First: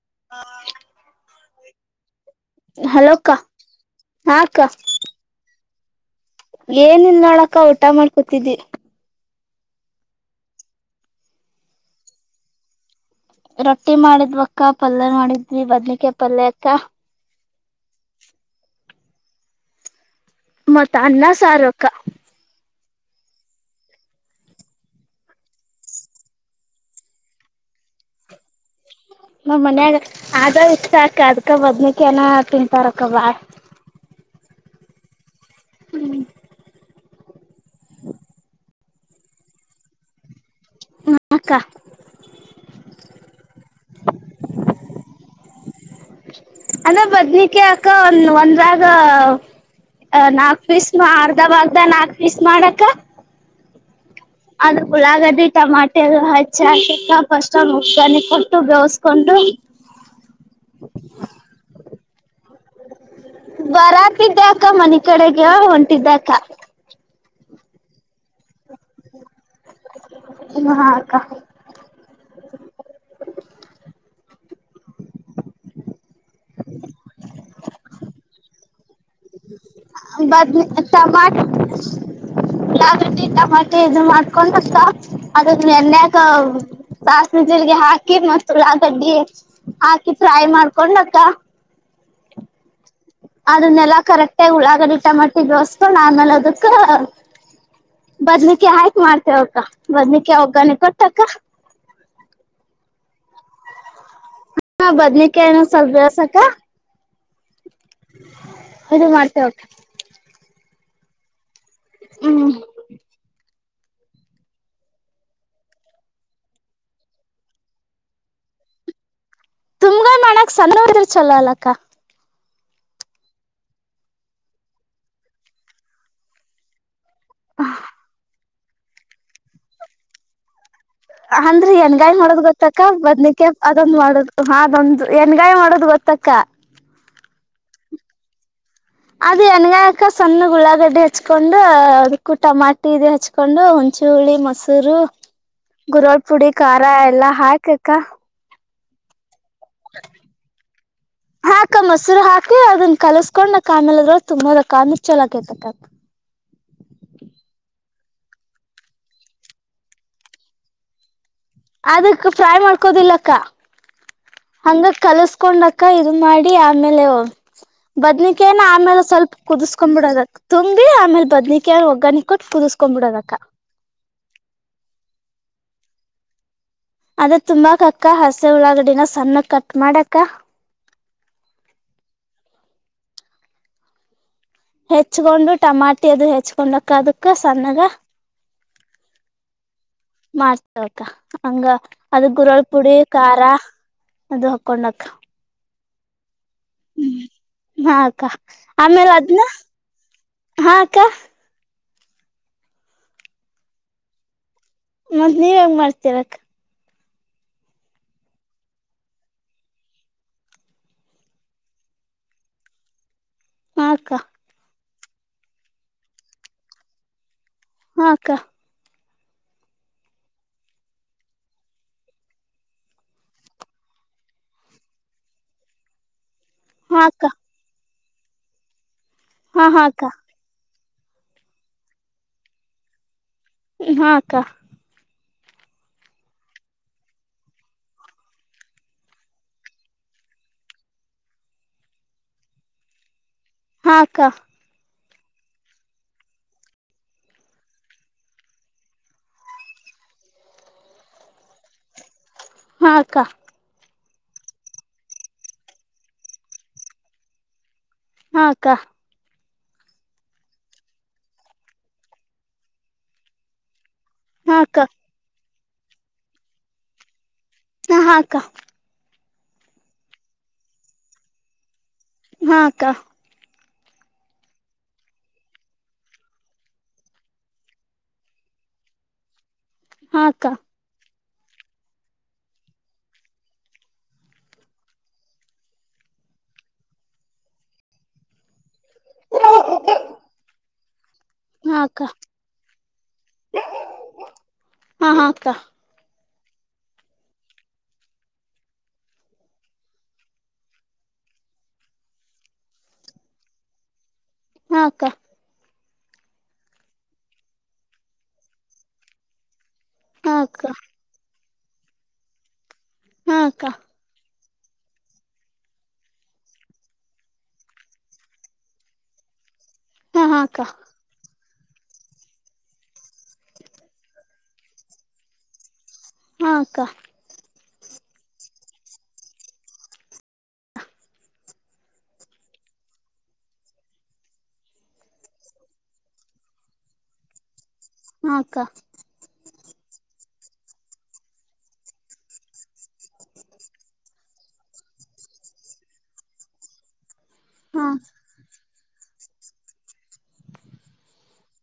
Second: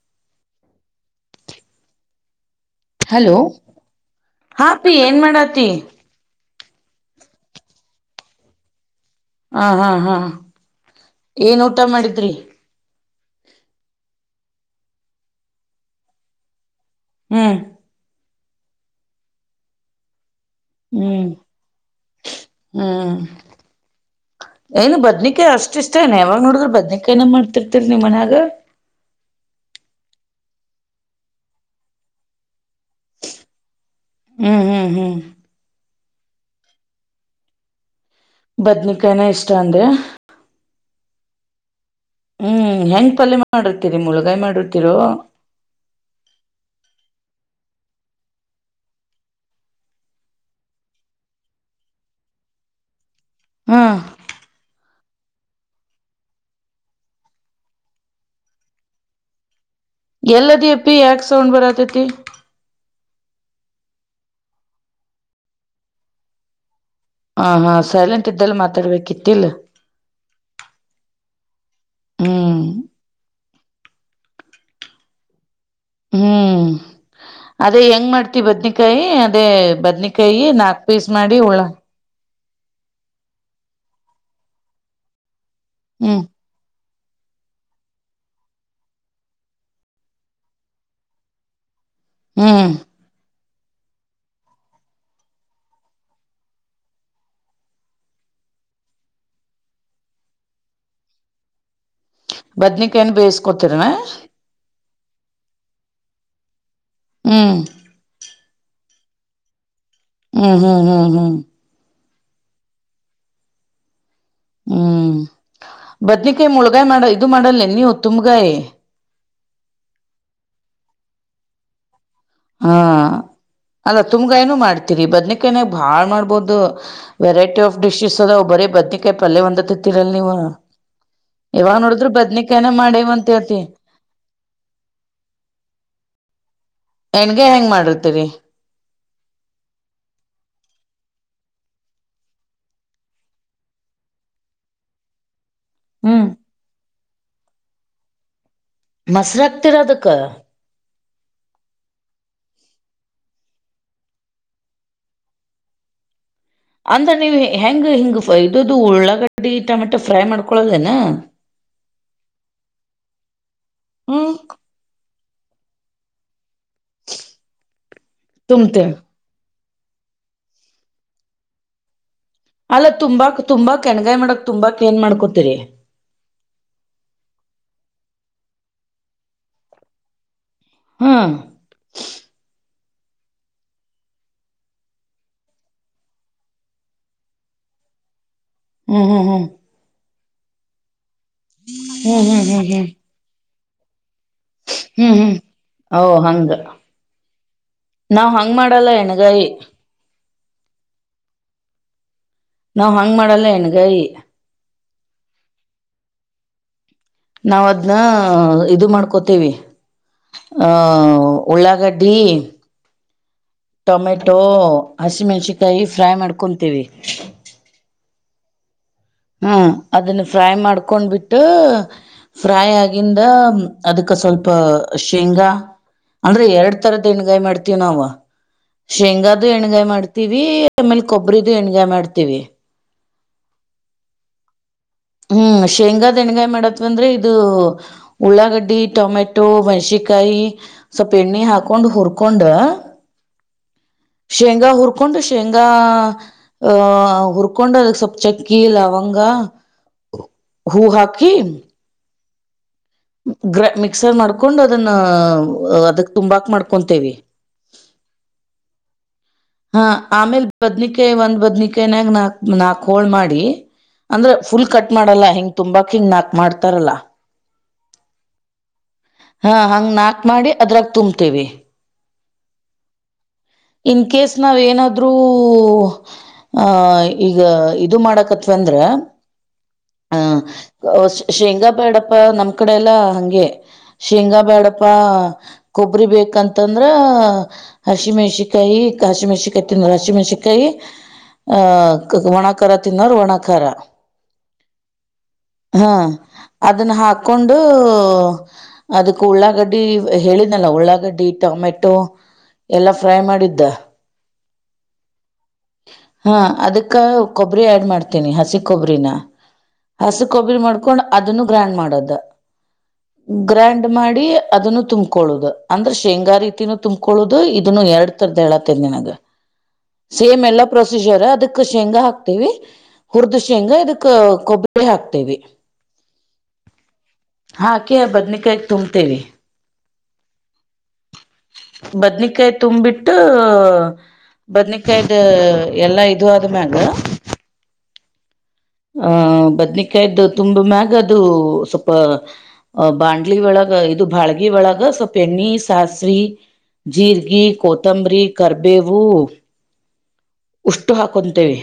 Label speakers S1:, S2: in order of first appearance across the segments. S1: [unintelligible]
S2: Hello ಹಾ ಪಿ ಏನ್ ಮಾಡತ್ತಿ.
S1: ಏನ ಇಲ್ ನೋಡಕ್ಕ ಊಟ ಮಾಡ್ಕೊತಿದ್ದಿ.
S2: ಹಾ ಹಾ ಹಾ ಏನ್ ಊಟ ಮಾಡಿದ್ರಿ.
S1: ರೊಟ್ಟಿ ಮಾಡಿದ್ವಕ್ಕ ಪಲ್ಯ ಮಾಡಿದ್ವಿ ಬದ್ನಿಕಾಯ್ ಪಲ್ಯ ಅಕ್ಕ.
S2: ಹ್ಮ್
S1: ಮತ್ತ ಅನ್ನ
S2: ಹ್ಮ್
S1: ಸಾರು ಅಕ್ಕ.
S2: ಹ್ಮ್ ಏನು ಬದ್ನಿಕಾಯಿ ಅಷ್ಟಿಷ್ಟ ಏನ ಯಾವಾಗ್ ನೋಡಿದ್ರ ಬದ್ನಿಕಾಯಿನ ಮಾಡ್ತಿರ್ತರಿ ನಿಮ್ ಮನ್ಯಾಗ.
S1: ನಮನ್ಯಾಗ ಆದ ಇಷ್ಟ ಆಕ ಅದ್ಕ ಬದ್ನಿಕ್ಕೇನ ತಿಂತಾರಕ್ಕ ಬಾಳ.
S2: ಹ್ಮ್ ಹ್ಮ್ ಹ್ಮ್
S1: ಹ್ಮ್
S2: ಬದ್ನಿಕಾಯನ ಇಷ್ಟ ಅಂದೆ.
S1: ಮ ಕ್ಕ.
S2: ಹ್ಮ್ ಹೆಂಗ್ ಪಲ್ಯ ಮಾಡಿರ್ತೀರಿ ಮುಳಗಾಯ ಮಾಡಿರ್ತಿರೋ.
S1: ಕೆ ಅಕ್ಕ ಒಂದ ಒಂದ್ರಾಗ ನಾಕ್ ಪೀಸ್ನ ಅರ್ಧ ಬಾಗ್ದ ನಾಕ್ ಪೀಸ್ ಮಾಡಕ್ಕ.
S2: ಹ್ಮ
S1: ಉಳ್ಳಾಗಡ್ಡಿ ಟಮಾಟೆ ಎಲ್ಲ ಹಚ್ಚಿ ಹಾಕಕ್ಕ ಫಸ್ಟ್ ಒ ಉಗನಿ ಕೊಟ್ಟು ಬೇವಸ್ಕೊಂಡು.
S2: ಎಲ್ಲದಿ ಯಪ್ಪಿ ಯಾಕ್ ಸೌಂಡ್ ಬರಾತತಿ.
S1: ಬರಾತಿದ್ದೆ ಅಕ್ಕ ಮನಿ ಕಡೆಗೆ ಹೊಂಟಿದ್ದಕ್ಕ.
S2: ಹ ಹಾ ಸೈಲೆಂಟ್ ಇದ್ದಲ್ಲಿ ಮಾತಾಡ್ಬೇಕಿತ್ತಲ್.
S1: ಹಾಕ್ಕ.
S2: ಹ್ಮ್ ಹ್ಮ್ ಅದೇ ಹೆಂಗ್ ಮಾಡ್ತಿ ಬದ್ನಿಕಾಯಿ ಅದೇ ಬದ್
S1: ಬದ್ನೇ ಟಮಾ [unintelligible] ಟಮಾಟಿ ಇದು ಮಾಡ್ಕೊಂಡು ಕ ಅದನ್ ಎಣ್ಣೇಕ
S2: ಹ್ಮ್
S1: ಸಾಸ್ವಿ ಜೀರ್ಗಿ ಹಾಕಿ ಮತ್ ಉಳ್ಳಾಗಡ್ಡಿ ಹಾಕಿ ಫ್ರೈ ಮಾಡ್ಕೊಂಡ್ ಮ್ಯಾಕ
S2: ಹ್ಮ್
S1: ಅದನ್ನೆಲ್ಲಾ ಕರೆಕ್ಟಾಗಿ ಉಳ್ಳಾಗಡಿ ಟಮಟ್ಟಿ ದೋಸ್ಕು ಆಮೇಲೆ ಅದಕ್ಕ [unintelligible] ಬದ್ನೇಕಾಯಿ ಹಾಕ್ ಮಾಡ್ತೇವಕ್ಕ ಬದ್ನಿಕೆ ಒಗ್ಗಣೆ ಕೊಟ್ಟಕ್ಕ.
S2: ಬದ್ನಿಕಾಯ್ ನ ಬೇಯಿಸಕೊತರನ
S1: ಹಾ ಬದ್ನೇಕಾಯ ಏನ್ ಸ್ವಲ್ಪ ಬೇಯಿಸಬೇಕ
S2: ಹ್ಮ್
S1: [unintelligible] ಇದು ಮಾಡ್ತೇವಕ
S2: ಹ್ಮ್ ಹ್ಮ್ ಹ್ಮ್ ಹ್ಮ್
S1: ಹ್ಮ್
S2: ಹ್ಮ್ [unintelligible] ಬದ್ನೇಕಯಿ ಮುಳ್ಗಾಯ್ ಮಾಡ ಇದು ಮಾಡಲ್ಲ ಏನ್ ನೀವ್ ತುಮಗಾಯಿ.
S1: ತುಮ್ಗಾಯಿ ಮಾಡಕ್ ಸಣವ್ ಇದ್ರ ಚಲೋ ಅಲಕ
S2: ಹಾ ಅಲ್ಲ ತುಮಗಾಯಿ ಏನು ಮಾಡ್ತೀರಿ ಬದ್ನಿಕಾಯನಾಗ ಬಾಳ್ ಮಾಡ್ಬೋದು ವೆರೈಟಿ ಆಫ್ ಡಿಶಸ್ ಅದವ್ ಬರೇ ಬದ್ನಕಾಯಿ ಪಲ್ಲೆ ಒಂದತ್ತತೀರಲ್ ನೀವು.
S1: ಅಂದ್ರೆ
S2: ಯಾವಾಗ ನೋಡಿದ್ರು
S1: ಹೆಣಗಾಯಿ ಮಾಡೋದ್
S2: ಬದ್ನಿಕಾಯನ
S1: ಗೊತ್ತಕ್ಕ
S2: ಮಾಡೇವ ಅಂತ
S1: ಬದ್ನಕ್ಕೆ
S2: ಹೇಳ್ತಿ
S1: ಅದೊಂದ್ ಮಾಡದ ಹಾದೊಂದು ಹೆಣಗಾಯಿ ಮಾಡೋದ್ ಗೊತ್ತಕ್ಕ.
S2: ಹೆಣ್ಗಾಯಿ ಹೆಂಗ್ ಮಾಡರ್ತೀರಿ
S1: ಅದು ಎನ್ಗಾಯಿ ಅಕಾ ಸಣ್ಣ ಉಳ್ಳಾಗಡ್ಡೆ ಹಚ್ಕೊಂಡು ಅದಕ್ಕೂ ಟಮಾಟಿ ಇದು ಹಚ್ಕೊಂಡು ಹುಣಚಿ ಹುಳಿ ಮೊಸೂರು
S2: ಹ್ಮ್
S1: ಗುರುವಲ್ಪುಡಿ ಕಾರ್ ರ ಎಲ್ಲಾ ಹಾಕೇಕ
S2: ಮಸ್ರ ತ್ತಿರದಕ
S1: ಹ ಅಕ ಮೊಸರು ಹಾಕಿ ಅದನ್ನ ಕಲಸ್ಕೊಂಡ್ ನಕ್ ಆಮೇಲೆ ಅದ್ರೊಳಗ ತುಂಬದ ಅಕ್ಕಾ ಅಂದ್ರ ಚಲ ಅಕ್ಕೈತಕ.
S2: ಅಂದ್ರ ನೀವು ಹೆಂಗ ಹಿಂಗ್ [unintelligible] ಇದುದು ಉಳ್ಳಾಗಡ್ಡಿ ಟೊಮೆಟೊ ಫ್ರೈ ಮಾಡ್ಕೊಳ್ಳದೇನ
S1: ಅದಕ್ ಫ್ರೈ ಮಾಡ್ಕೋದಿಲ್ಲಕ್ಕ [unintelligible]
S2: ಹ್ಮ್
S1: ಹಾಂಗ ಕಲಸ್ ಕೊಂಡಕ್ಕ ಇದು ಮಾಡಿ ಆಮೇಲೆ ಬದ್ನಿಕೇನ
S2: ತುಂಬ್ತೇವೆ
S1: ಆಮೇಲೆ ಸ್ವಲ್ ಕುದಿಸ್ಕೊಂಡ್ ಬಿಡೋದಕ ತುಂಬಿ ಆಮೇಲೆ ಬದ್ನಿಕಾಯಿ ಒಗ್ಗಾಣಿ
S2: ಅಲ್ಲ ತುಂಬಾಕ್ ತುಂಬಾಕ್ ಎಣಗಾಯಿ ಮಾಡಕ್ ತುಂಬಾಕ್ ಏನ್ ಮಾಡ್ಕೊತೀರಿ
S1: ಅದಕ್ ತುಂಬಾಕ್ ಅಕ್ಕ ಹಸಿ ಉಳ್ಳಾಗಡಿನ ಸಣ್ಣ ಕಟ್ ಮಾಡ್ಯಾಕ
S2: ಹ್ಮ್
S1: ಹೆಚ್ಕೊಂಡು ಟಮಾಟಿ ಅದು ಹೆಚ್ಕೊಂಡಕ್ಕ ಅದಕ್ಕ ಸಣ್ಣಗ
S2: ಹ್ಮ್ ಹ್ಮ್ ಹ್ಮ್.
S1: ಮಸ್ತ್. ಹಂಗ ಅದ
S2: ಹ್ಮ್
S1: ಗುರಳ
S2: ಹ್ಮ್ ಹ್ಮ್
S1: ಪುಡಿ ಖಾರ. ಅದು ಹಾಕ್ಕೊಂಡಕ್.
S2: ಹ್ಮ್ ಹ್ಮ್ ಓ ಹಂಗ.
S1: ಹ್ಮ ಅಕ್ಕ
S2: ನಾವ್ ಹಂಗ್ ಮಾಡಲ್ಲ
S1: ಆಮೇಲೆ ಅದ್ನ.
S2: ಎಣ್ಗಾಯಿ
S1: ಹಾ ಅಕ್ಕ.
S2: ನಾವ್ ಹಂಗ್ ಮಾಡಲ್ಲ ಹೆಣಗಾಯಿ.
S1: ಮತ್ತತ್ ನೀವ್ ಹೆಂಗ ಮಾಡ್ತಿರಕ್.
S2: ನಾವ ಅದ್ನ್ನ ಇದು ಮಾಡ್ಕೋತೇವಿ ಅಹ ಉಳ್ಳಾಗಡ್ಡಿ.
S1: ಹಾ ಅಕ್ಕ
S2: ಟೊಮೆಟೊ. ಹಸಿಮೆಣಸಿನ್ಕಾಯಿ ಫ್ರೈ ಮಾಡ್ಕೊತೀವಿ.
S1: ಹಾ ಅಕ್ಕ.
S2: ಹ್ಮ ಅದನ್ನ ಫ್ರೈ ಮಾಡ್ಕೊಂಡ್ಬಿಟ್ಟು ಫ್ರೈ ಆಗಿಂದ ಅದಕ್ಕ ಸ್ವಲ್ಪ ಶೇಂಗಾ. ಅಂದ್ರೆ ಎರಡ್ ತರದ
S1: ಅಕ್ಕ
S2: ಹೆಣಗಾಯಿ ಮಾಡ್ತೀವಿ ನಾವು. ಶೇಂಗದುು
S1: ಹಾ
S2: ಎಣಗಾಯಿ
S1: ಅಕ್ಕ
S2: ಮಾಡ್ತೀವಿ. ಆಮೇಲೆ ಕೊಬ್ಬರಿದು ಹೆಣಗಾಯಿ ಮಾಡ್ತೀವಿ.
S1: ಹ ಹಾ ಅಕ್ಕ.
S2: ಹ್ಮ್ ಶೇಂಗಾದ ಹೆಣಗಾಯಿ ಮಾಡತ್ವಂದ್ರೆ ಇದು ಉಳ್ಳಾಗಡ್ಡಿ ಟೊಮೆಟೊ ಮೆಣ್ಸಿಕಾಯಿ ಸ್ವಪ ಎಣ್ಣೆ ಹಾಕೊಂಡ್ ಉರ್ಕೊಂಡ.
S1: ಹಾ ಅಕ್ಕ
S2: ಶೇಂಗಾ ಉರ್ಕೊಂಡು ಹರ್ಕೊಂಡು ಶೇಂಗಾ ಆಹ ಉರ್ಕೊಂಡು ಅದಕ್ ಸ್ವಲ್ಪ್ ಚಕ್ಕಿ ಲವಂಗ. ಹೂ ಹಾಕಿ.
S1: ಹಾ ಅಕ್ಕ
S2: ಗ್ರಾಂಡ್ ಮಿಕ್ ಎಕ್ಸರ್ ಮಾಡ್ಕೊಂಡ್ ಅದನ್ನ ಅದಕ್ ತುಂಬಾಕ್ ಮಾಡ್ಕೊಂತೇವಿ.
S1: ಹಕ್ಕಾ.
S2: ಹಾ ಆಮೇಲ್ ಬದ್ನಿಕಾಯಿ ಒಂದ್ ಬದ್ನಿಕಾಯನಾಗ ನಾಕ್ ನಾಕ್ ಹೋಳ್ ಮಾಡಿ. ಅಂದ್ರೆ
S1: ಹಾ
S2: ಫುಲ್
S1: ಅಕ್ಕ
S2: ಕಟ್ ಮಾಡಲ್ಲ ಹೆಂಗ. ತುಂಬಾಕ್ ಹಿಂಗ ನಾಕ್ ಮಾಡ್ತಾರಲ್ಲಾ.
S1: ಹಾ ಹಾಕ್ಕ.
S2: ಹಾ ಹಂಗ ನಾಕ್ ಮಾಡಿ ಅದ್ರಾಕೆ ತುಂಬತೇವಿ.
S1: ಹಾಕ್ಕಾ.
S2: ಇನ್ಕೇಸ್. ನಾವ ಏನಾದ್ರು ಆಹ ಈಗ ಇದು ಮಾಡಕತ್ವ ಅಂದ್ರೆ. ಹಾ- ಶೇಂಗಾ ಬ್ಯಾಡಪ್ಪ ನಮ್ ಕಡೆ ಎಲ್ಲಾ ಹಂಗೆ ಶೇಂಗಾ ಬ್ಯಾಡಪ್ಪಾ ಕೊಬ್ಬರಿ ಬೇಕಂತಂದ್ರ ಹಸಿ ಮೆಣಸಿಕಾಯಿ. ಹಸಿ ಮೆಣಸಿನಕಾಯಿ ತಿನ್ನೋ ಹಸಿಮೆಣಸಿನಕಾಯಿ.
S1: ಹಾ
S2: ಅಹ
S1: ಅಕ್ಕ
S2: ಕ ಒಣಕಾರ ತಿನ್ನೋರು ಒಣಾಕಾರ
S1: ಹಾ ಅಕ್ಕ ಹಾ ಅಕ್ಕ
S2: ಹ್ಮ. ಅದನ್ನ ಹಾಕೊಂಡು ಅದಕ್ ಉಳ್ಳಾಗಡ್ಡಿ ಹೇಳಿದನಲ್ಲ ಉಳ್ಳಾಗಡ್ಡಿ ಟೊಮೆಟೊ ಎಲ್ಲಾ ಫ್ರೈ ಮಾಡಿದ್ದ.
S1: ಹಾಕ್ಕ.
S2: ಹಾ ಅದಕ್ಕ ಕೊಬ್ಬರಿ ಆಡ್ ಮಾಡ್ತೀನಿ ಹಸಿ ಕೊಬರಿನ. ಹಸ
S1: ಹಾ ಅಕ್ಕ ಹಾ
S2: ಕೊಬ್ಬಿರಿ ಮಾಡ್ಕೊಂಡ್ ಅದನ್ನು. ಗ್ರ್ಯಾಂಡ್ ಮಾಡದು.
S1: ಅಕ್ಕ
S2: ಗ್ರ್ಯಾಂಡ್ ಮಾಡಿ. ಅದನ್ನು ತುಂಬಕೊಳದು ಅಂದ್ರೆ ಶೇಂಗಾ ರೀತಿನೂ ತುಂಬಕೊಳದು ಇದನ್ನು ಎರಡ್ ತರದ ಹೇಳತ್ತೇರ್ ನಿನಗ.
S1: ಹಾ ಹಾ
S2: ಸೇಮ್
S1: ಅಕ್ಕ
S2: ಎಲ್ಲ ಪ್ರೊಸೀಜರ ಅದಕ್ಕ. ಖುಷಿ ಶೆಂಗಾ ಹಾಕ್ತೀವಿ. ಹುರ್ದ್ ಶೆಂಗಾ ಇದುಕ್ಕ. ಕೊಬ್ಬರಿ ಹಾಕ್ತೇವಿ.
S1: ಹಾ ಅಕ್ಕ.
S2: ಹಾಕೆ ಬದ್ನಿಕಾಯ ತುಂಬ್ತೇನಿ. ಬದ್ನಿಕಾಯಿ ತುಂಬ್ಬಿಟ್ಟು ಬದ್ನಿಕಾಯ್ದ ಎಲ್ಲಾ ಇದು ಆದ್ಮ್ಯಾಗ.
S1: ಹಾ ಅಕ್ಕ
S2: ಹ ಬದ್ನಿಕಾಯ್ದು. ತುಂಬ್ ಮ್ಯಾಗ ಅದು ಸ್ವಲ್ಪ ಬಾಂಡ್ಲಿ ಒಳಗ ಇದು ಬಾಳ್ಗಿ ಒಳಗ ಸ್ವಲ್ಪ ಎಣ್ಣಿ ಸಾಸಿವಿ ಜೀರ್ ಗಿ
S1: ಹಾ
S2: ಕೊತಂಬರಿ ಕರ್ ಬೇವು. ಇಷ್ಟು ಹಾಕೊಂತೇವಿ.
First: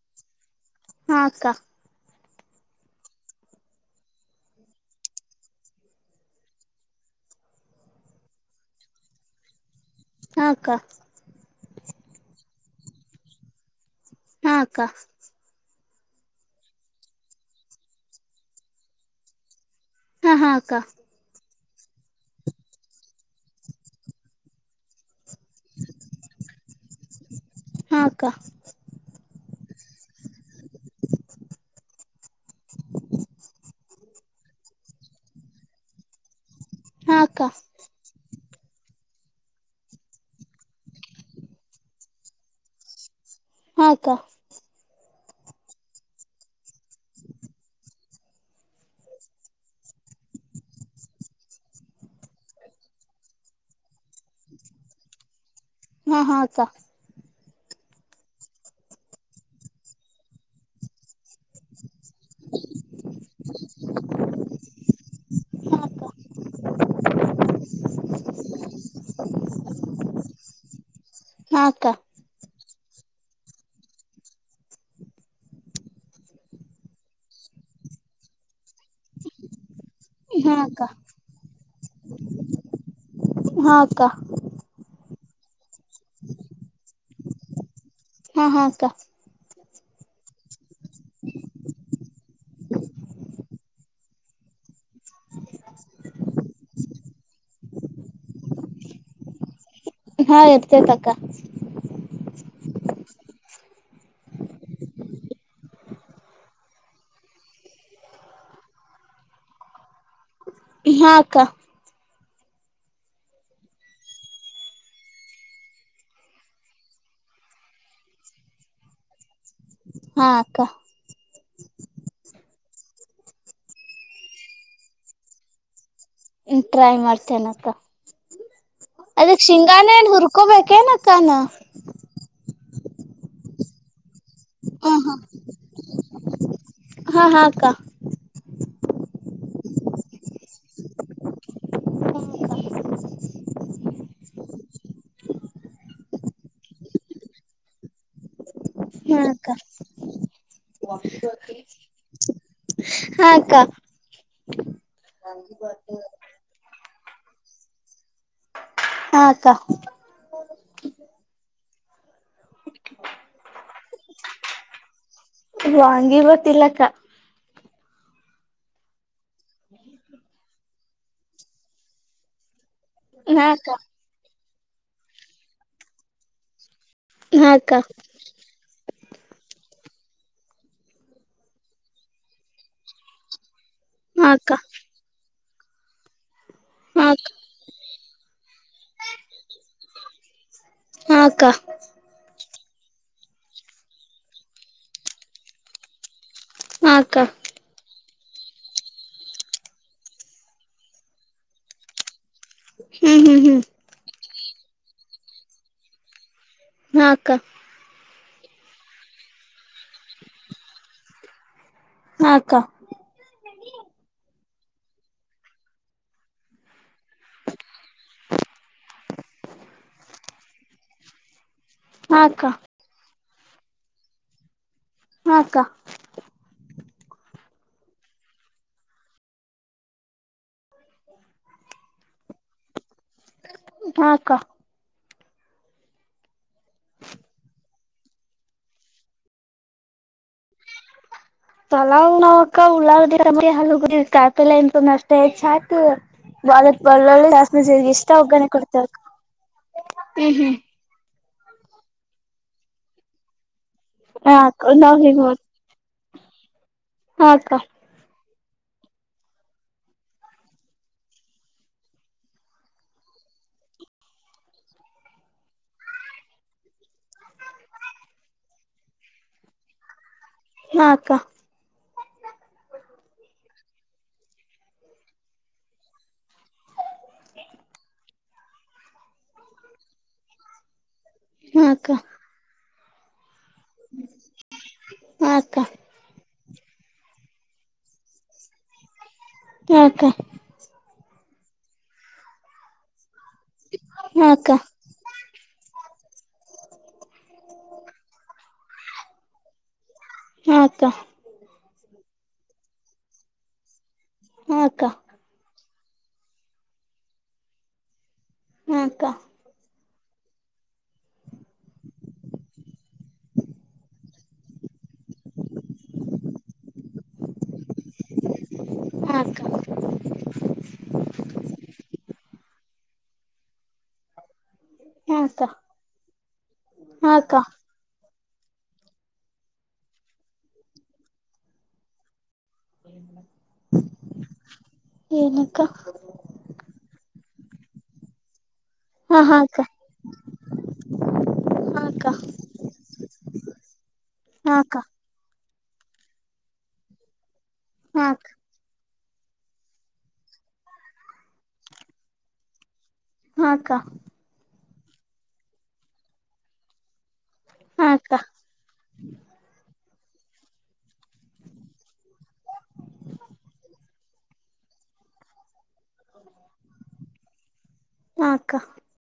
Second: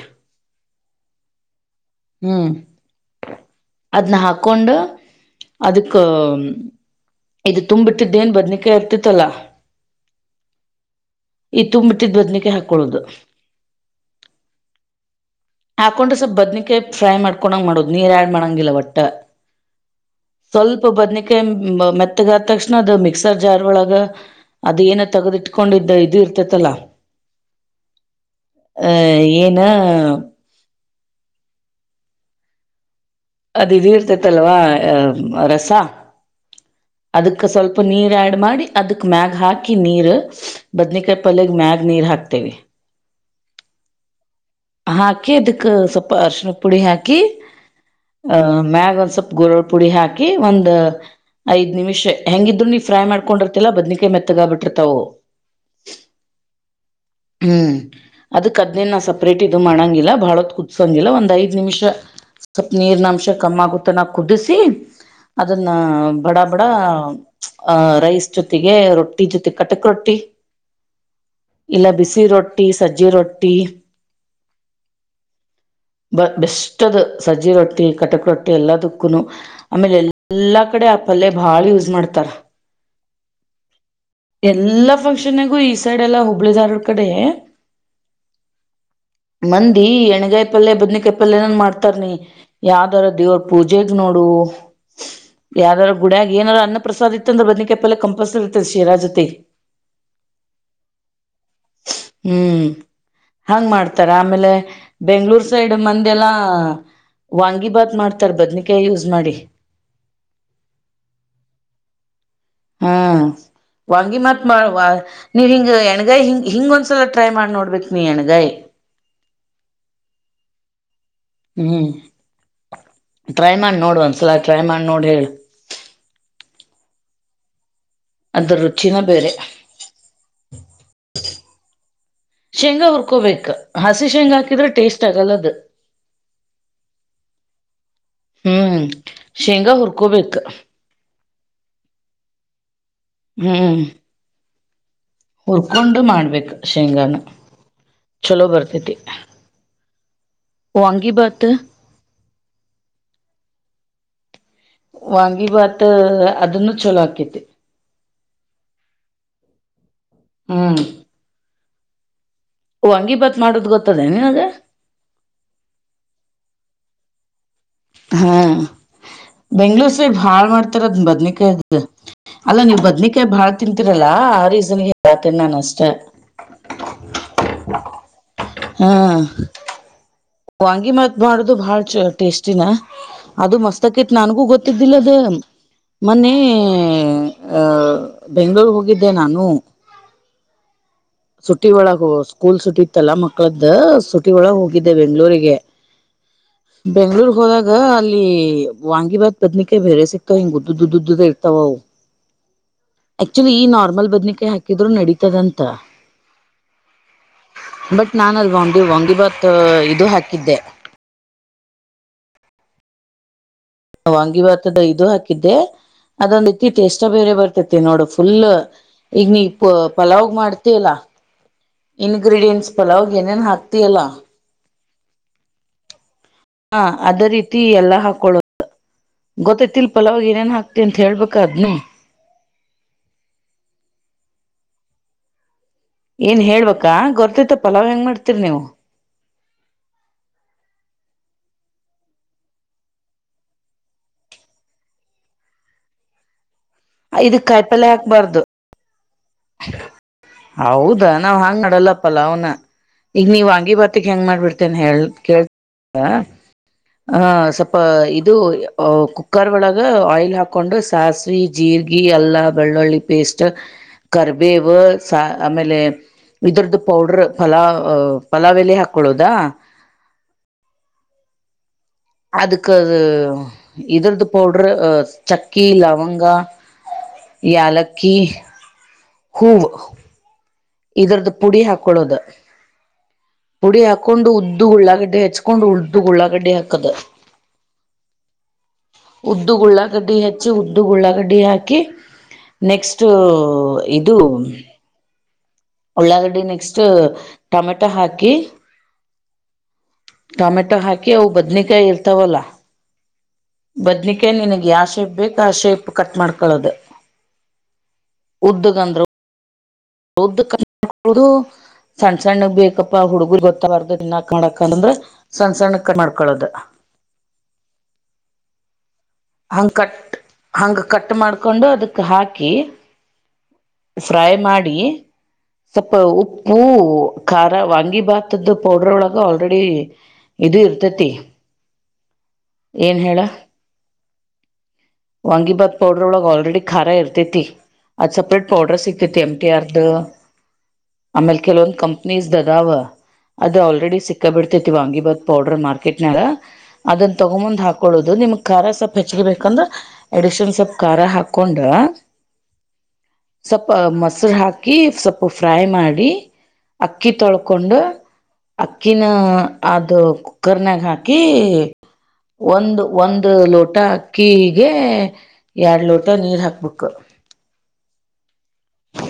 S1: ಹಾ ಅಕ್ಕಾ.
S2: ಹ್ಮ್ ಅದ್ನ ಹಾಕೊಂಡು ಅದಕ್ಕ ಇದು ತುಂಬ್ಬಿಟ್ಟಿದ್ದೇಏನ್ ಬದ್ನಿಕಾಯಿ ಇರ್ತಿತ್ತಲ್ಲ.
S1: ಅಕ್ಕ
S2: ಈ ತುಂಬ್ಬಟ್ಟಿದ್ದ್ ಬದ್ನಕ್ಕೆ ಹಾಕ್. ಕೊಳದು.
S1: ಹಾ ಅಕ್ಕಾ.
S2: ಹಾಕೊಂಡ್ರೆ ಸ್ವಲ್ ಬದ್ನಿಕೆ ಫ್ರೈ ಮಾಡ್ಕೊಂಗ ಮಾಡೋದು ನೀರ್ ಆ್ಯಡ್ ಮಾಡಂಗಿಲ್ಲ ಒಟ್ಟ.
S1: ಹಾ ಹಾ ಅಕ್ಕ
S2: ಸ್ವಲ್ಪ ಬದನಿಕಾಯ. ಮೆತ್ತಗ ಅದ ತಕ್ಷಣ ಅದು ಮಿಕ್ಸರ್ ಜಾರ್ ಒಳಗ ಅದು ಏನಿ ತಗದಿಟ್ಕೊಂಡಿದ್ದ ಇದು ಇರ್ತತಲ್ಲ. ಅ ಏನ. ಅ
S1: [inaudible]
S2: ವೀರ್ತೆತ್ತಲ್ವಾ ರಸಾ.
S1: ಹಾ ಅಕ್ಕ
S2: ಅದಕ್ಕ ಸ್ವಲ್ಪ ನೀರ್ ಆ್ಯಡ್ ಮಾಡಿ ಅದಕ್. ಮ್ಯಾಗ ಹಾಕಿ ನೀರ್ ಬದ್ನೀಕಾಯಿ ಪಲ್ಯಗ್ ಮ್ಯಾಗ್ ನೀರ್ ಹಾಕ್ತೇವಿ.
S1: ಹ ಅಕ
S2: ಹಾಕಿ ಅದಕ್ ಸ್ವಲ್ಪ ಅರ್ಶಣಕ್ ಪುಡಿ ಹಾಕಿ [unintelligible] ಹ ಮ್ಯಾಗ ಒಂದ್ ಸ್ವಲ್ಪ್ ಗೋರಳ ಪುಡಿ ಹಾಕಿ ಒಂದ್ ಐದ್ ನಿಮಿಷ ಹೆಂಗಿದ್ರು ನೀ ಫ್ರೈ ಮಾಡ್ಕೊಂಡಿರ್ತಿಲ್ಲ ಬದ್ನಿಕಾಯಿ ಮೆತ್ತಗ ಆಗ್ ಬಿಟ್ಟಿರ್ತವವು
S1: ಹ ಹ ಅಕ
S2: ಹ್ಮ್ ಅದ ಕದ್ನೇನ್ ನಾ ಸಪ್ರೇಟ್ ಇದು ಮಾಡಂಗಿಲ್ಲ ಬಹಳತ್ ಕುದಸಂಗಿಲ್ಲ ಒಂದ್ ಐದ್ ನಿಮಿಷ ಸ್ವಲ್ಪ ನೀರ್ನಂಶ ಕಮ್ಮಾಗು ತನ ಕುದಿಸಿ ಅದನ್ನ ಬಡ ಬಡ [unintelligible] ಹ ರೈಸ್ ಜೊತೆಗೆ ರೊಟ್ಟಿ ಜೊತೆ ಕಟಕ್ ರೊಟ್ಟಿ
S1: ಹಾ
S2: [unintelligible] ಇಲ್ಲ ಬಿಸಿ ರೊಟ್ಟಿ ಸಜ್ಜಿ ರೊ ಟ್ಟಿ [unintelligible] ಬ ಬೆಸ್ಟ್ ಅದು ಸಜ್ಜಿ ರೊಟ್ಟಿ ಕಟಕ್ ರೊಟ್ಟಿ ಎಲ್ಲದು ಕುನು ಆಮೇಲೆ ಎಲ್ಲಾ
S1: ಅಕ್ಕ
S2: ಕಡೆ ಆ ಪಲ್ಯ ಬಾಳ್ ಯೂಸ್ ಮಾಡ್ತಾರ.
S1: ಹಾ ಅಕ್ಕ
S2: ಎಲ್ಲಾ ಫಕ್ಷನ್ ದುನೆಗು ಈಸ್ ಸೈಡ್ ಎಲ್ಲಾ ಹುಬ್ಳಿ ಧಾರವಾಡ್ ಕಡೆ
S1: ಹಾ ಹಾ ಅಕ
S2: ಮಂದಿ ಎಣಗ ಪಲ್ಲೆ ಬದ್ನಿಕಾಯ್ ಪಲ್ಲೆನನ್ ಮಾಡ್ತಾರನಿ ಯಾವ್ದಾರ ದೇರ್ವ್ ಪೂಜೆ ನೋಡು [unintelligible] ಯಾರಾರ ಗುಡ್ಯಾಗ್ ಏನರ ಅನ್ನ ಪ್ರಸಾದ ಇತ್ತ ಅಂದ್ರೆ ಬದ್ನಿಕಾಯ್ ಪಲ್ಯ ಕಂಪಲ್ಸರಿ ಇರ್ತದ್ ಜೀರಾ ಜತಿ
S1: ಹಾ ಇರ್ತೀತಕ್ಕ [unintelligible]
S2: ತರ ಆಮೇಲೆ ಬೆಂಗ್ಳೂರ್ ಸೈಡ್ ಮಂದೆಲ್ಲಾ [unintelligible] ವಾಂಗಿಭಾತ್ ಮಾಡ್ತಾರ ಬದ್ನಕಾಯಿ ಯೂಸ್ ಮಾಡಿ.
S1: ಹ ಅಕ
S2: ಹ ವಾಂಗಿ ಬಾತ್ ನೀವ್ ಹಿಂಗ ಎಣಗಾಯಿ ಹಿಂಗ್ ಹಿಂಗೊಂದ್ಸಲ ಟ್ರೈ ಮಾಡಿ ನೋಡ್ಬೇಕಕ್ ನೀ ಎಣಗಾಯಿ.
S1: ಹಾ ಅಕ್ಕ
S2: ಹ್ಮ್ ಟ್ರೈ ಮಾಡಿ ನೋಡ್ ಒಂದ್ಸಲ ಟ್ರೈ ಮಾಡ್ ನೋಡ್ ಹೇಳ್
S1: ಇನ್ ಟ್ರೈ ಮಾಡ್ತೇನಕ್ಕ.
S2: ಅದ್ರ ರುಚಿನ
S1: [unintelligible]
S2: ಬೇರೆ
S1: ಅದಕ್ ಶಿಂಗಾನ ಏನ್ ಹುರ್ಕೊಬೇಕೇನಕ್ಕನ
S2: ಶೇಂಗಾ ಹುರ್ಕೋಬೇಕ್ ಹ ಹಸಿ ಶೇಂಗ್ ಹಾಕಿದ್ರೆ
S1: ಹ
S2: ಟೇಸ್ಟ್
S1: ಹ
S2: ಆಗಲ್ಲದ [unintelligible]
S1: ಹಾ ಹಾ ಅಕ್ಕ
S2: ಹ್ಮ್ ಶೇಂಗಾ ಹುರ್ಕೋಬೇಕ
S1: ಹು ಅಕ
S2: ಹ್ಮ್ ಹುರ್ಕೊಂಡು ಮಾಡ್ಬೇಕು ಶೇಂಗಾನ [unintelligible] ಚಲೋ ಬರ್
S1: ಹಾ ಅಕ್ಕಾ.
S2: ವಾಂಗಿ ಬಾತು.
S1: ಹಾ ಅಕ್ಕ
S2: ವಾಂಗಿ ಬಾತು ಅದನ್ನು ಚಲೋ. ಕಿದ್ದ.
S1: ಹಾಕ್ಕಾ
S2: ಹ್ಮ್ ವಾಂಗಿಬಾತ್ ಮಾಡೋದು ಗೊತ್ತದೆ ನಿನಗ.
S1: ವಾಂಗಿಬಾತ್ ಇಲ್ಲಕ.
S2: ಹಾ ಬೆಂಗ್ಳೂರ್ ಸೈ ಭಾಳ್ ಮಾಡ್ತಾರದ್ ಬದ್ನಿಕಾಯದ ಅಲ್ಲ ನೀವು ಬದ್ನಿಕ.
S1: ಹಾ
S2: ಬಾಳ
S1: ಅಕ್ಕ
S2: ತಿಂತರಲ್ಲಾ ಆ [unintelligible] ನಷ್ಟೆ
S1: ಹಾಕ್ಕ
S2: ಹಾ ವಾಂಗಿ ಬಾತ್ ಮಾಡುದು ಬಾಳ ಚ ಟೇಸ್ಟಿನ ಅದು ಮಸ್ ತಕಿತ್
S1: ಹಾ
S2: ನನ್ಗೂ
S1: ಅಕ್ಕ
S2: ಗೊತ್ತಿದ್ದಿಲ್ಲ ಅದು. ಮನ್ನೆ.
S1: ಹಾಕ್ಕ
S2: ಹ್ಮ ಅ ಬೆಂಗ್ಗಳೂರ್ ಹೋಗಿದ್ದೆ ನಾನು.
S1: ಹಾಕ್ಕ
S2: ಸುಟ್ಟಿ ವಳಾ ಹ ಸ್ಕೂಲ್ ಸು ಇತ್ತಲ್ಲಾ ಮಕ್ಕಳದ್ದ ಸುಟಿ ಒಳ ಹೋಗಿದ್ದ. ಇದೆ ಬೆಂಗ್ಳೂರಿಗೆ.
S1: ಹಾಕ್ಕ
S2: ಬೆಂಗಳೂರ್ ಹೋದಾಗ ಅಲ್ಲ್. ಲ್ಲಿ ವಾಂಗಿಭಾತ್ ಬದ್ನಿಕಾಯ ಬೇರೆ ಸಿಕ್ತಾವ ಹಿಂಗ ಉದ್ದ ದ್ದದ ಇರ್ತಾವವು.
S1: ಹ್ಮ್ ಹ್ಮ್
S2: ಆಕ್ಚುಲಿ
S1: ಹ್ಮ್
S2: ಈ ನಾರ್ಮಲ್ ಬದನಿಕಾ ಹಾಕಿದ್ರು ನಡೀತದಂತ.
S1: ಹಾಕ್ಕ.
S2: ಬಟ್ ನಾನು ಅಲ್ಲಿ ವಾಂಗಿ ವಾಂಗಿಬಾತ್. ಇದು ಹಾಕಿದ್ದೆ.
S1: ಹಾಕ್ಕ
S2: ವಾಂಗಿ ಭಾತದ ಇದು ಹಾಕಿದ್ದೆ ಅದೊಂದ ಇತಿ ಟೇಸ್ಟ ಬೇರೆ ಬರ್ತತಿ ನೋಡು ಫುಲ್ ಈಗ ನೀ ಪ ಪಲಾವ್ಗ ಮಾಡ್ತಿಯಲ್ಲಾ.
S1: ಹಾಕ್ಕ
S2: ಇನ್ಗ್ರೀಡಿಯಂಟ್ಸ್ ಪಲಾವ. ಏನೇನ್ ಹಾಕ್ತಿಯಲ್ಲಾ.
S1: ಹಾಕ್ಕ.
S2: ಹಾ ಅದೆ ರೀತಿ ಎಲ್ಲಾ ಹಾಕೊಳೋ ಗೊತ್ತೈತಿಲ್ ಪಲಾವಿಗೆ ಏನೇನ್ ಹಾಕ್ತಿ ಅಂತ ಹೇಳ್ಬೇಕ ಅದ್ನು.
S1: ಹಾಕ್ಕಾ.
S2: ಏನ್ ಹೇಳ್ಬೇಕ ಗೊತ್ತೈತ್ತ ಪಲಾವ್ ಹೆಂಗ್ ಮಾಡ್ತೀರಿ ನೀವು.
S1: ಪಲಾವ್ ನಾವ್ ಅಕ್ಕ ಉಳ್ಳಾಗಡ್ಡಿ ಟಮಟೆಯನ್ನು ಆಲೂಗಡ್ಡೆ ಕಾಯಿಪಲ್ಲೆ ಇಂಥದನ್ ಅಷ್ಟೇ ಹೆಚ್ಚಾಕು. [unintelligible] ಬಳ್ಳೊಳ್ಳ
S2: ಇದಕ್
S1: ಸಾಸಿವೆ
S2: ಕಾಯಿಪಲ್ಯ
S1: ಜಿರಾಗಿ ಇಷ್ಟ
S2: ಹಾಕ್ಬಾರ್ದು
S1: ಒಗ್ಗನೆೆ ಕೊಡ್ತಾಕ. ಹ್ಮ್ ಹ್ಮ್
S2: ಹೌದಾ ನಾವ್ ಹಾಂಗ್ ಮಾಡಲ್ಲ ಪಲಾವ್ನ ಈಗ ನೀವ್. ಈ ಬಾತಿಕ್ ಹೆಂಗ್
S1: ಹಾಕ
S2: ಮಾಡ್ಬಿಡ್ತೇನೆ ಹೇಳ
S1: ನಾವ್ ಹೀಗ್ ಮಾಡ
S2: ಕೇಳ್. [unintelligible] ಹಾ
S1: ಹಾಕ್ಕ
S2: ಸೊಪ್ಪಾ ಇದ್ ಇದು ಕುಕ್ಕರ್ ಒಳಗ ಆಯಿಲ್ ಹಾಕೊಂಡು ಸಾಸಿವಿ ಜೀರ್ಗಿ ಎಲ್ಲಾ ಬೆಳ್ಳುಳ್ಳಿ ಪೇಸ್ಟ್. ಕರ್ಬೇವು ಸಾ ಆಮೇಲೆ ಇದುರ್ದ ಪೌಡರ್ ಪಲಾವ್ ಪಲಾವ್ ಎಲೆ ಹಾಕೊಳ್ಳೋದಾ.
S1: ಹಾಕ್ಕಾ
S2: ಅದಕ್ಕೆ ಅ ಇದ್ರದು ಪೌಡರು ಚಕ್ಕಿ ಲವಂಗ. ಯಾಾಲಕ್ಕಿ. ಹೂವು. ಇದುರದ್ದ ಪುಡಿ
S1: ಹಾಕ್ಕ
S2: ಹಾಕೊಳ್ಳೋದು. ಪುಡಿ ಹಾಕೊಂಡು ಉದ್ದು ಉಳ್ಳಾಗಡ್ಡೆ
S1: ಹಾಕ್ಕ
S2: ಹೆಚ್ಕೊಂಡು ಉದ್ದು ಉಳ್ಳಾಗಡ್ಡೆ ಹಾ ಕ್ಕದು.
S1: ಹಾಕ್ಕ
S2: ಉದ್ದುಗುಳ್ಳಾಗಡ್ಡಿ ಹೆಚ್ಚಿ ಉದ್ ಉಳ್ಳಾಗಡ್ಡಿ. ಫುಡಿ ಹಾಕಿ ನೆಕ್ಸ್ಟ್. ಕ್ಷ್ಟು ಇದು.
S1: ಹಾಕ್ಕ
S2: ಉಳ್ಳಾಗಡಿ ನೆಕ್ಸ್ಟ್ ಟೊಮೆಟೊ ಹಾಕಿ. ಟೊಮ್ಯಾಟೊ
S1: ಹಾಕ್ಕ
S2: ಹಾಕಿ ಅವು ಬದ್ನಿ [unintelligible] ಇರ್ತಾವಲ್ಲ ಬದ್ನಿಕೆ ನಿನಗ್ ಯಾ
S1: ಹಾಕ್ಕ
S2: ಶೇಪ್ ಬೇಕು ಆ ಶೇಪು. ಕಟ್ ಮಾಡ್ಕಳ್ಳದು‌.
S1: ಹಾಕ್ಕ ಹಾಕ್ಕ
S2: ಉದ್ದುಗಂದರ. [unintelligible] ಸಣ್ಣ ಸಣ್ಣಗ್ ಬೇಕಪ್ಪಾ ಹುಡುಗರ್ ಗೊತ್ತಬಾರ್ದ ಇನ್ನಕ್ ಮಾಡಕಂದ್ರ. ಸಣ್ಣ ಸಣ್ಣ ಕ ಮಾಡ್ಕಳ್ಳದು. ಹಂಗ
S1: ಹಾಕ್ಕ
S2: ಕಟ್ ಹಂಗ ಕಟ್ ಮಾಡ್ಕೊಂಡು ಅದಕ್ ಹಾಕಿ. ಫ್ರಾಯ್ ಮಾಡಿ ಸ್ವಲ್ಪ ಉಪ್ಪು
S1: ಹಾಕ್ಕ
S2: ಖಾರ ವಾಂಗಿಭಾತ್. ತ್ದ ಪೌಡರ್ ಒಳಗ ಆಲ್ರೆಡಿ ಇದು ಇರ್ತೇತಿ. ಏನ್ ಹೇಳ.
S1: ಏನಕ್ಕ
S2: ವಾಂಗಿಭಾತ್ ಪೌಡರ್ ಒಳಗೆ ಆಲ್ರೆಡಿ ಖಾರ ಇರ್ ತೀ ಆ ಸಪ್ರೇಟ್. ಪೌಡರ್ ಸಿಕ್ತತಿ
S1: ಹಾ
S2: ಎಂ ಟಿ
S1: ಹಾಕ್ಕ
S2: ಆರ್ ದ ಆಮೇಲ್ ಕೆಲವೊಂದ್
S1: ಹಾಕ್ಕ
S2: ಕಂಪನೀಸ್ ಅದಾವ ಅದು ಆಲ್ರೆಡಿ ಸಿಕ್ಕ ಬಿಡ್ತೈತಿ
S1: ಹಾಕ್ಕ
S2: ವಾಂಗಿ ಬಾತ್ ಪೌಡರ್. ಮಾರ್ಕೆಟ್ ನಾಗ ಅದನ್ ತೊಗಮಂದ. ಹಾಕೊಳ್ಳೋದು
S1: ಹಾಕ್ಕ
S2: ನಿಮ್ ಕರ ಸ್ವಲ್ಪ. ಹೆಚ್ಚಗೆ ಬೇಕಂದ್ರ ಅಡ್ಡಿಷನಲ್ ಸ್ವಲ್ಪ ಖಾರ ಹಾಕೊಂಡ್ರ. ಸ್ವಲ್ಪ
S1: ಹಾಕ್ಕ
S2: ಮೊಸರು ಹಾಕ. ಕಿ ಸ್ವಲ್ಪ ಫ್ರೈ ಮಾಡಿ ಅಕಿ ತೊ ಕೊಂಡು
S1: ಹಾಕ್ಕ
S2: ಅಕ್ಕಿನ ಆದ. ಕುಕ್ಕರ್ ನ ಹಾಕಿ ಒಂದು ಒಂದು ಲೋಟ. ಲೋಟ ಅಕ್ಕಿಗೆ. ಎರಡು ಲೋಟ ನೀರ್ ಹಾಕ್ಬೇಕು.
S1: ಹಾ ಅಕ್ಕ.